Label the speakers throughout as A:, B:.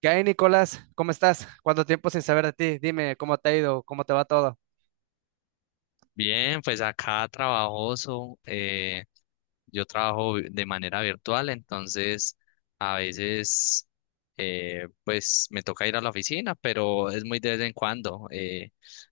A: ¿Qué hay, Nicolás? ¿Cómo estás? ¿Cuánto tiempo sin saber de ti? Dime, ¿cómo te ha ido? ¿Cómo te va todo?
B: Bien, pues acá trabajoso, yo de manera virtual, entonces a veces pues me toca ir a la oficina, pero es muy de vez en cuando.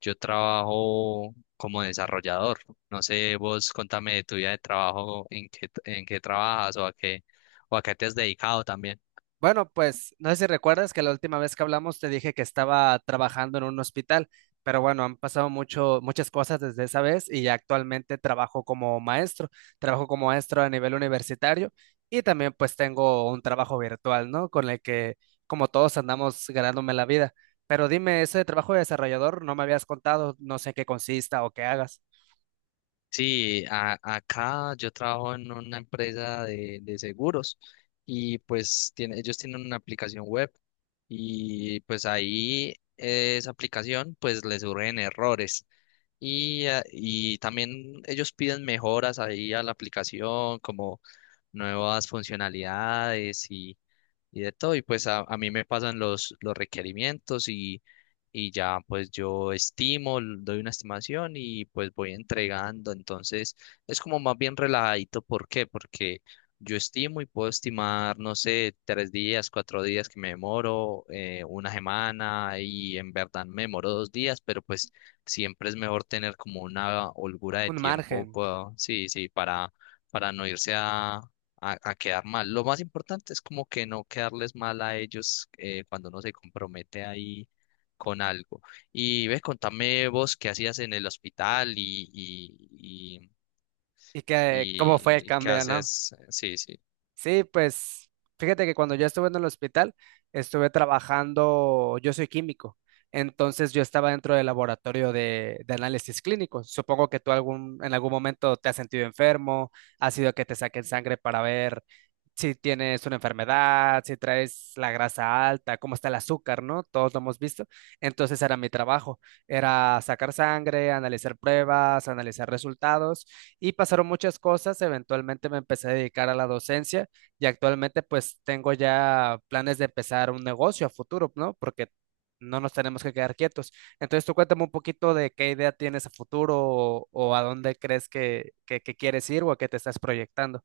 B: Yo trabajo como desarrollador. No sé, vos contame de tu vida de trabajo, en qué trabajas o a qué te has dedicado también.
A: Bueno, pues no sé si recuerdas que la última vez que hablamos te dije que estaba trabajando en un hospital, pero bueno, han pasado muchas cosas desde esa vez y ya actualmente trabajo como maestro a nivel universitario y también pues tengo un trabajo virtual, ¿no? Con el que como todos andamos ganándome la vida. Pero dime, ese trabajo de desarrollador no me habías contado, no sé en qué consista o qué hagas.
B: Sí, acá yo trabajo en una empresa de seguros y pues tiene, ellos tienen una aplicación web y pues ahí esa aplicación pues les surgen errores y también ellos piden mejoras ahí a la aplicación como nuevas funcionalidades y de todo. Y pues a mí me pasan los requerimientos y ya pues doy una estimación y pues voy entregando. Entonces es como más bien relajadito. ¿Por qué? Porque yo estimo y puedo estimar, no sé, tres días, cuatro días que me demoro, una semana y en verdad me demoro dos días, pero pues siempre es mejor tener como una holgura de
A: Un
B: tiempo,
A: margen.
B: sí, sí, para no irse a quedar mal. Lo más importante es como que no quedarles mal a ellos cuando uno se compromete ahí con algo. Y ve, contame vos qué hacías en el hospital y,
A: ¿Y que cómo fue el
B: y qué
A: cambio, no?
B: haces. Sí, sí.
A: Sí, pues fíjate que cuando yo estuve en el hospital, estuve trabajando, yo soy químico, entonces yo estaba dentro del laboratorio de análisis clínico. Supongo que tú en algún momento te has sentido enfermo, ha sido que te saquen sangre para ver si tienes una enfermedad, si traes la grasa alta, cómo está el azúcar, ¿no? Todos lo hemos visto. Entonces era mi trabajo, era sacar sangre, analizar pruebas, analizar resultados y pasaron muchas cosas. Eventualmente me empecé a dedicar a la docencia y actualmente pues tengo ya planes de empezar un negocio a futuro, ¿no? Porque no nos tenemos que quedar quietos. Entonces tú cuéntame un poquito de qué idea tienes a futuro o a dónde crees que quieres ir o a qué te estás proyectando.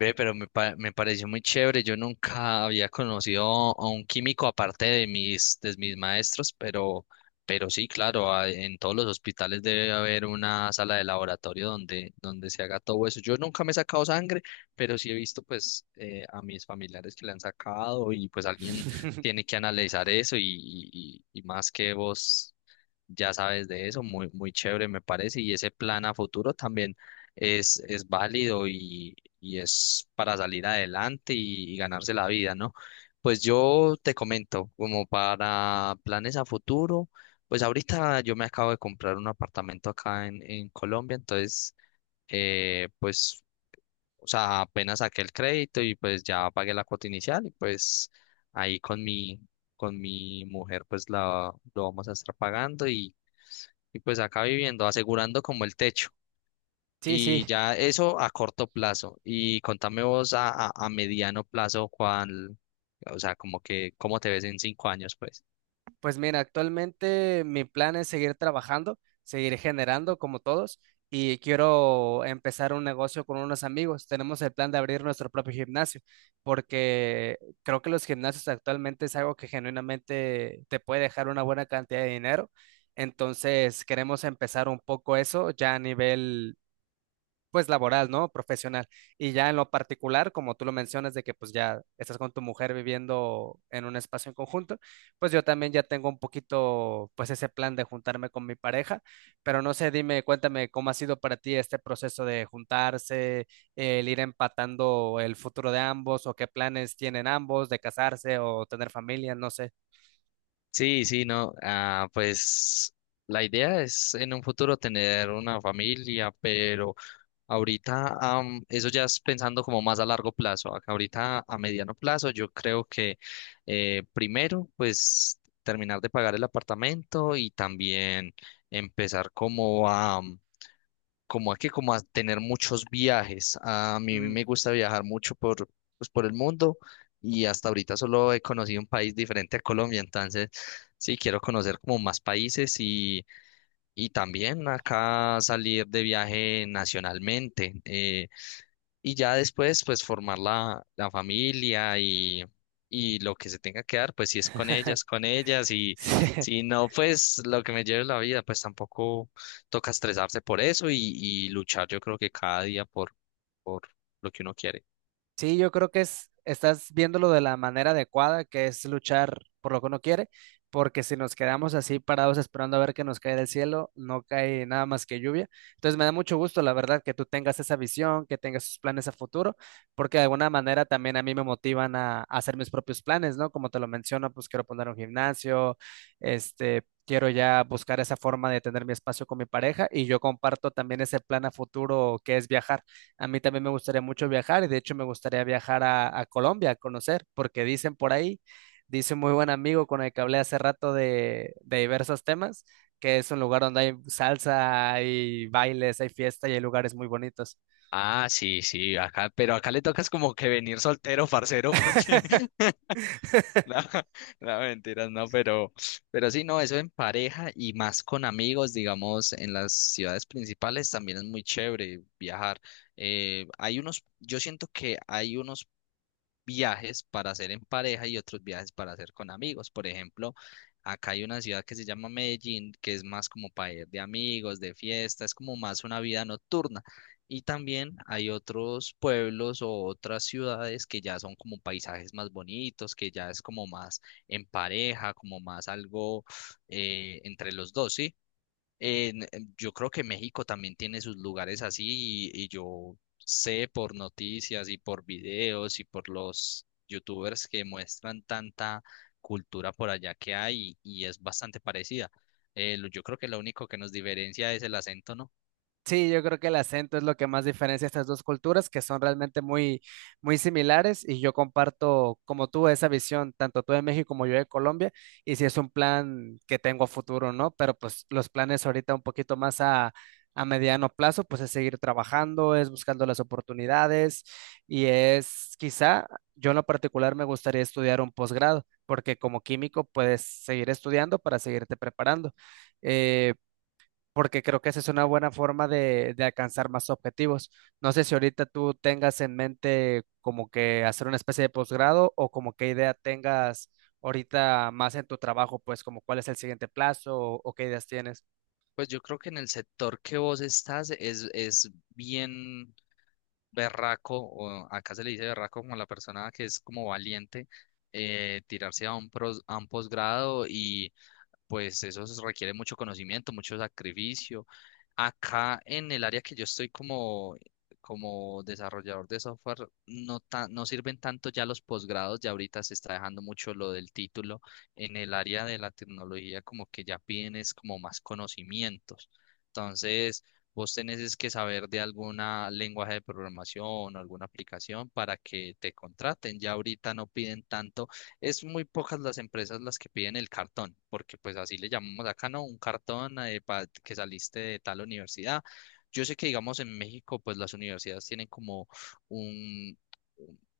B: Ve, me pareció muy chévere. Yo nunca había conocido a un químico aparte de mis maestros, pero sí, claro, en todos los hospitales debe haber una sala de laboratorio donde se haga todo eso. Yo nunca me he sacado sangre, pero sí he visto pues a mis familiares que le han sacado y pues alguien tiene que analizar eso y más que vos ya sabes de eso, muy, muy chévere me parece y ese plan a futuro también es válido y es para salir adelante y ganarse la vida, ¿no? Pues yo te comento, como para planes a futuro, pues ahorita yo me acabo de comprar un apartamento en Colombia, entonces, eh, pues, o sea, apenas saqué el crédito y pues ya pagué la cuota inicial y pues ahí con mi mujer pues lo vamos a estar pagando y pues acá viviendo, asegurando como el techo.
A: Sí,
B: Y
A: sí,
B: ya eso a corto plazo. Y contame vos a mediano plazo, o sea, como que, ¿cómo te ves en 5 años, pues?
A: pues mira, actualmente mi plan es seguir trabajando, seguir generando como todos y quiero empezar un negocio con unos amigos. Tenemos el plan de abrir nuestro propio gimnasio porque creo que los gimnasios actualmente es algo que genuinamente te puede dejar una buena cantidad de dinero. Entonces queremos empezar un poco eso ya a nivel pues laboral, ¿no? Profesional. Y ya en lo particular, como tú lo mencionas, de que pues ya estás con tu mujer viviendo en un espacio en conjunto, pues yo también ya tengo un poquito pues ese plan de juntarme con mi pareja, pero no sé, dime, cuéntame cómo ha sido para ti este proceso de juntarse, el ir empatando el futuro de ambos o qué planes tienen ambos de casarse o tener familia, no sé.
B: Sí, sí, no. Ah, pues la idea es en un futuro tener una familia, pero ahorita eso ya es pensando como más a largo plazo. Acá ahorita a mediano plazo yo creo que primero pues terminar de pagar el apartamento y también empezar como a tener muchos viajes. A mí
A: Mm.
B: me gusta viajar mucho pues, por el mundo y hasta ahorita solo he conocido un país diferente a Colombia, entonces sí, quiero conocer como más países y también acá salir de viaje nacionalmente. Y ya después, pues formar la familia y lo que se tenga que dar, pues si es con ellas, con ellas. Y
A: Sí.
B: si no, pues lo que me lleve la vida, pues tampoco toca estresarse por eso y luchar yo creo que cada día por lo que uno quiere.
A: Sí, yo creo que es, estás viéndolo de la manera adecuada, que es luchar por lo que uno quiere, porque si nos quedamos así parados esperando a ver que nos cae del cielo, no cae nada más que lluvia. Entonces me da mucho gusto, la verdad, que tú tengas esa visión, que tengas esos planes a futuro, porque de alguna manera también a mí me motivan a hacer mis propios planes, ¿no? Como te lo menciono, pues quiero poner un gimnasio, este... Quiero ya buscar esa forma de tener mi espacio con mi pareja y yo comparto también ese plan a futuro que es viajar. A mí también me gustaría mucho viajar y de hecho me gustaría viajar a Colombia a conocer, porque dicen por ahí, dice un muy buen amigo con el que hablé hace rato de diversos temas, que es un lugar donde hay salsa, hay bailes, hay fiesta y hay lugares muy bonitos.
B: Ah, sí, sí, acá, pero acá le tocas como que venir soltero, parcero, porque no, no, mentiras, no, pero sí, no, eso en pareja y más con amigos, digamos, en las ciudades principales también es muy chévere viajar. Yo siento que hay unos viajes para hacer en pareja y otros viajes para hacer con amigos. Por ejemplo, acá hay una ciudad que se llama Medellín, que es más como para ir de amigos, de fiesta, es como más una vida nocturna. Y también hay otros pueblos o otras ciudades que ya son como paisajes más bonitos, que ya es como más en pareja, como más algo entre los dos, ¿sí? Yo creo que México también tiene sus lugares así y yo sé por noticias y por videos y por los youtubers que muestran tanta cultura por allá que hay y, es bastante parecida. Yo creo que lo único que nos diferencia es el acento, ¿no?
A: Sí, yo creo que el acento es lo que más diferencia estas dos culturas, que son realmente muy similares, y yo comparto como tú esa visión, tanto tú de México como yo de Colombia, y si es un plan que tengo a futuro, ¿no? Pero pues los planes ahorita un poquito más a mediano plazo, pues es seguir trabajando, es buscando las oportunidades, y es quizá, yo en lo particular me gustaría estudiar un posgrado, porque como químico puedes seguir estudiando para seguirte preparando. Eh, Porque creo que esa es una buena forma de alcanzar más objetivos. No sé si ahorita tú tengas en mente como que hacer una especie de posgrado o como qué idea tengas ahorita más en tu trabajo, pues como cuál es el siguiente plazo o qué ideas tienes.
B: Pues yo creo que en el sector que vos estás es bien berraco, o acá se le dice berraco como a la persona que es como valiente, tirarse a a un posgrado y pues eso se requiere mucho conocimiento, mucho sacrificio. Acá en el área que yo estoy como desarrollador de software, no sirven tanto ya los posgrados, ya ahorita se está dejando mucho lo del título. En el área de la tecnología como que ya piden es como más conocimientos. Entonces, vos tenés es que saber de alguna lenguaje de programación o alguna aplicación para que te contraten. Ya ahorita no piden tanto. Es muy pocas las empresas las que piden el cartón, porque pues así le llamamos acá, ¿no? Un cartón que saliste de tal universidad. Yo sé que, digamos, en México, pues las universidades tienen como un,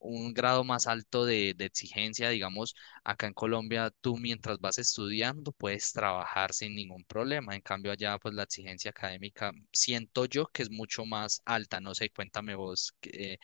B: un grado más alto de exigencia, digamos, acá en Colombia, tú mientras vas estudiando puedes trabajar sin ningún problema. En cambio, allá pues la exigencia académica siento yo que es mucho más alta. No sé, cuéntame vos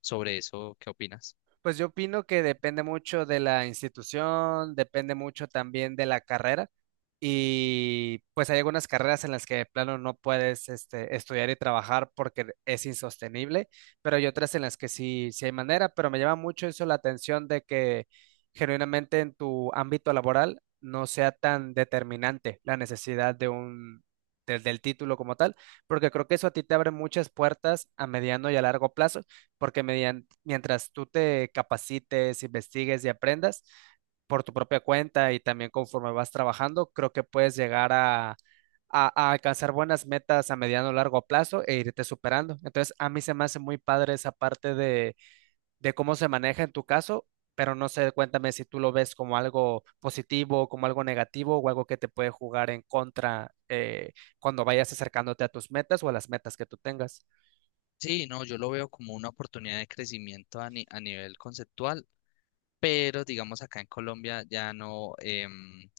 B: sobre eso, ¿qué opinas?
A: Pues yo opino que depende mucho de la institución, depende mucho también de la carrera y pues hay algunas carreras en las que de plano no puedes este, estudiar y trabajar porque es insostenible, pero hay otras en las que sí, sí hay manera, pero me llama mucho eso la atención de que genuinamente en tu ámbito laboral no sea tan determinante la necesidad de un... del título como tal, porque creo que eso a ti te abre muchas puertas a mediano y a largo plazo porque mientras tú te capacites, investigues y aprendas por tu propia cuenta y también conforme vas trabajando, creo que puedes llegar a alcanzar buenas metas a mediano o largo plazo e irte superando. Entonces, a mí se me hace muy padre esa parte de cómo se maneja en tu caso, pero no sé, cuéntame si tú lo ves como algo positivo, como algo negativo o algo que te puede jugar en contra cuando vayas acercándote a tus metas o a las metas que tú tengas.
B: Sí, no, yo lo veo como una oportunidad de crecimiento a, ni- a nivel conceptual, pero digamos acá en Colombia ya no,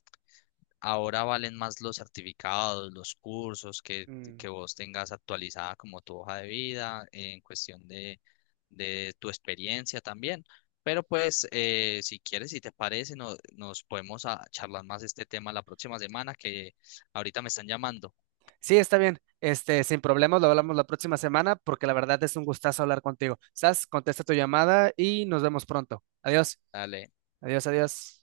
B: ahora valen más los certificados, los cursos que vos tengas actualizada como tu hoja de vida en cuestión de tu experiencia también. Pero pues si quieres, si te parece, nos podemos charlar más este tema la próxima semana que ahorita me están llamando.
A: Sí, está bien. Este, sin problemas, lo hablamos la próxima semana porque la verdad es un gustazo hablar contigo. Sas, contesta tu llamada y nos vemos pronto. Adiós,
B: Dale.
A: adiós, adiós.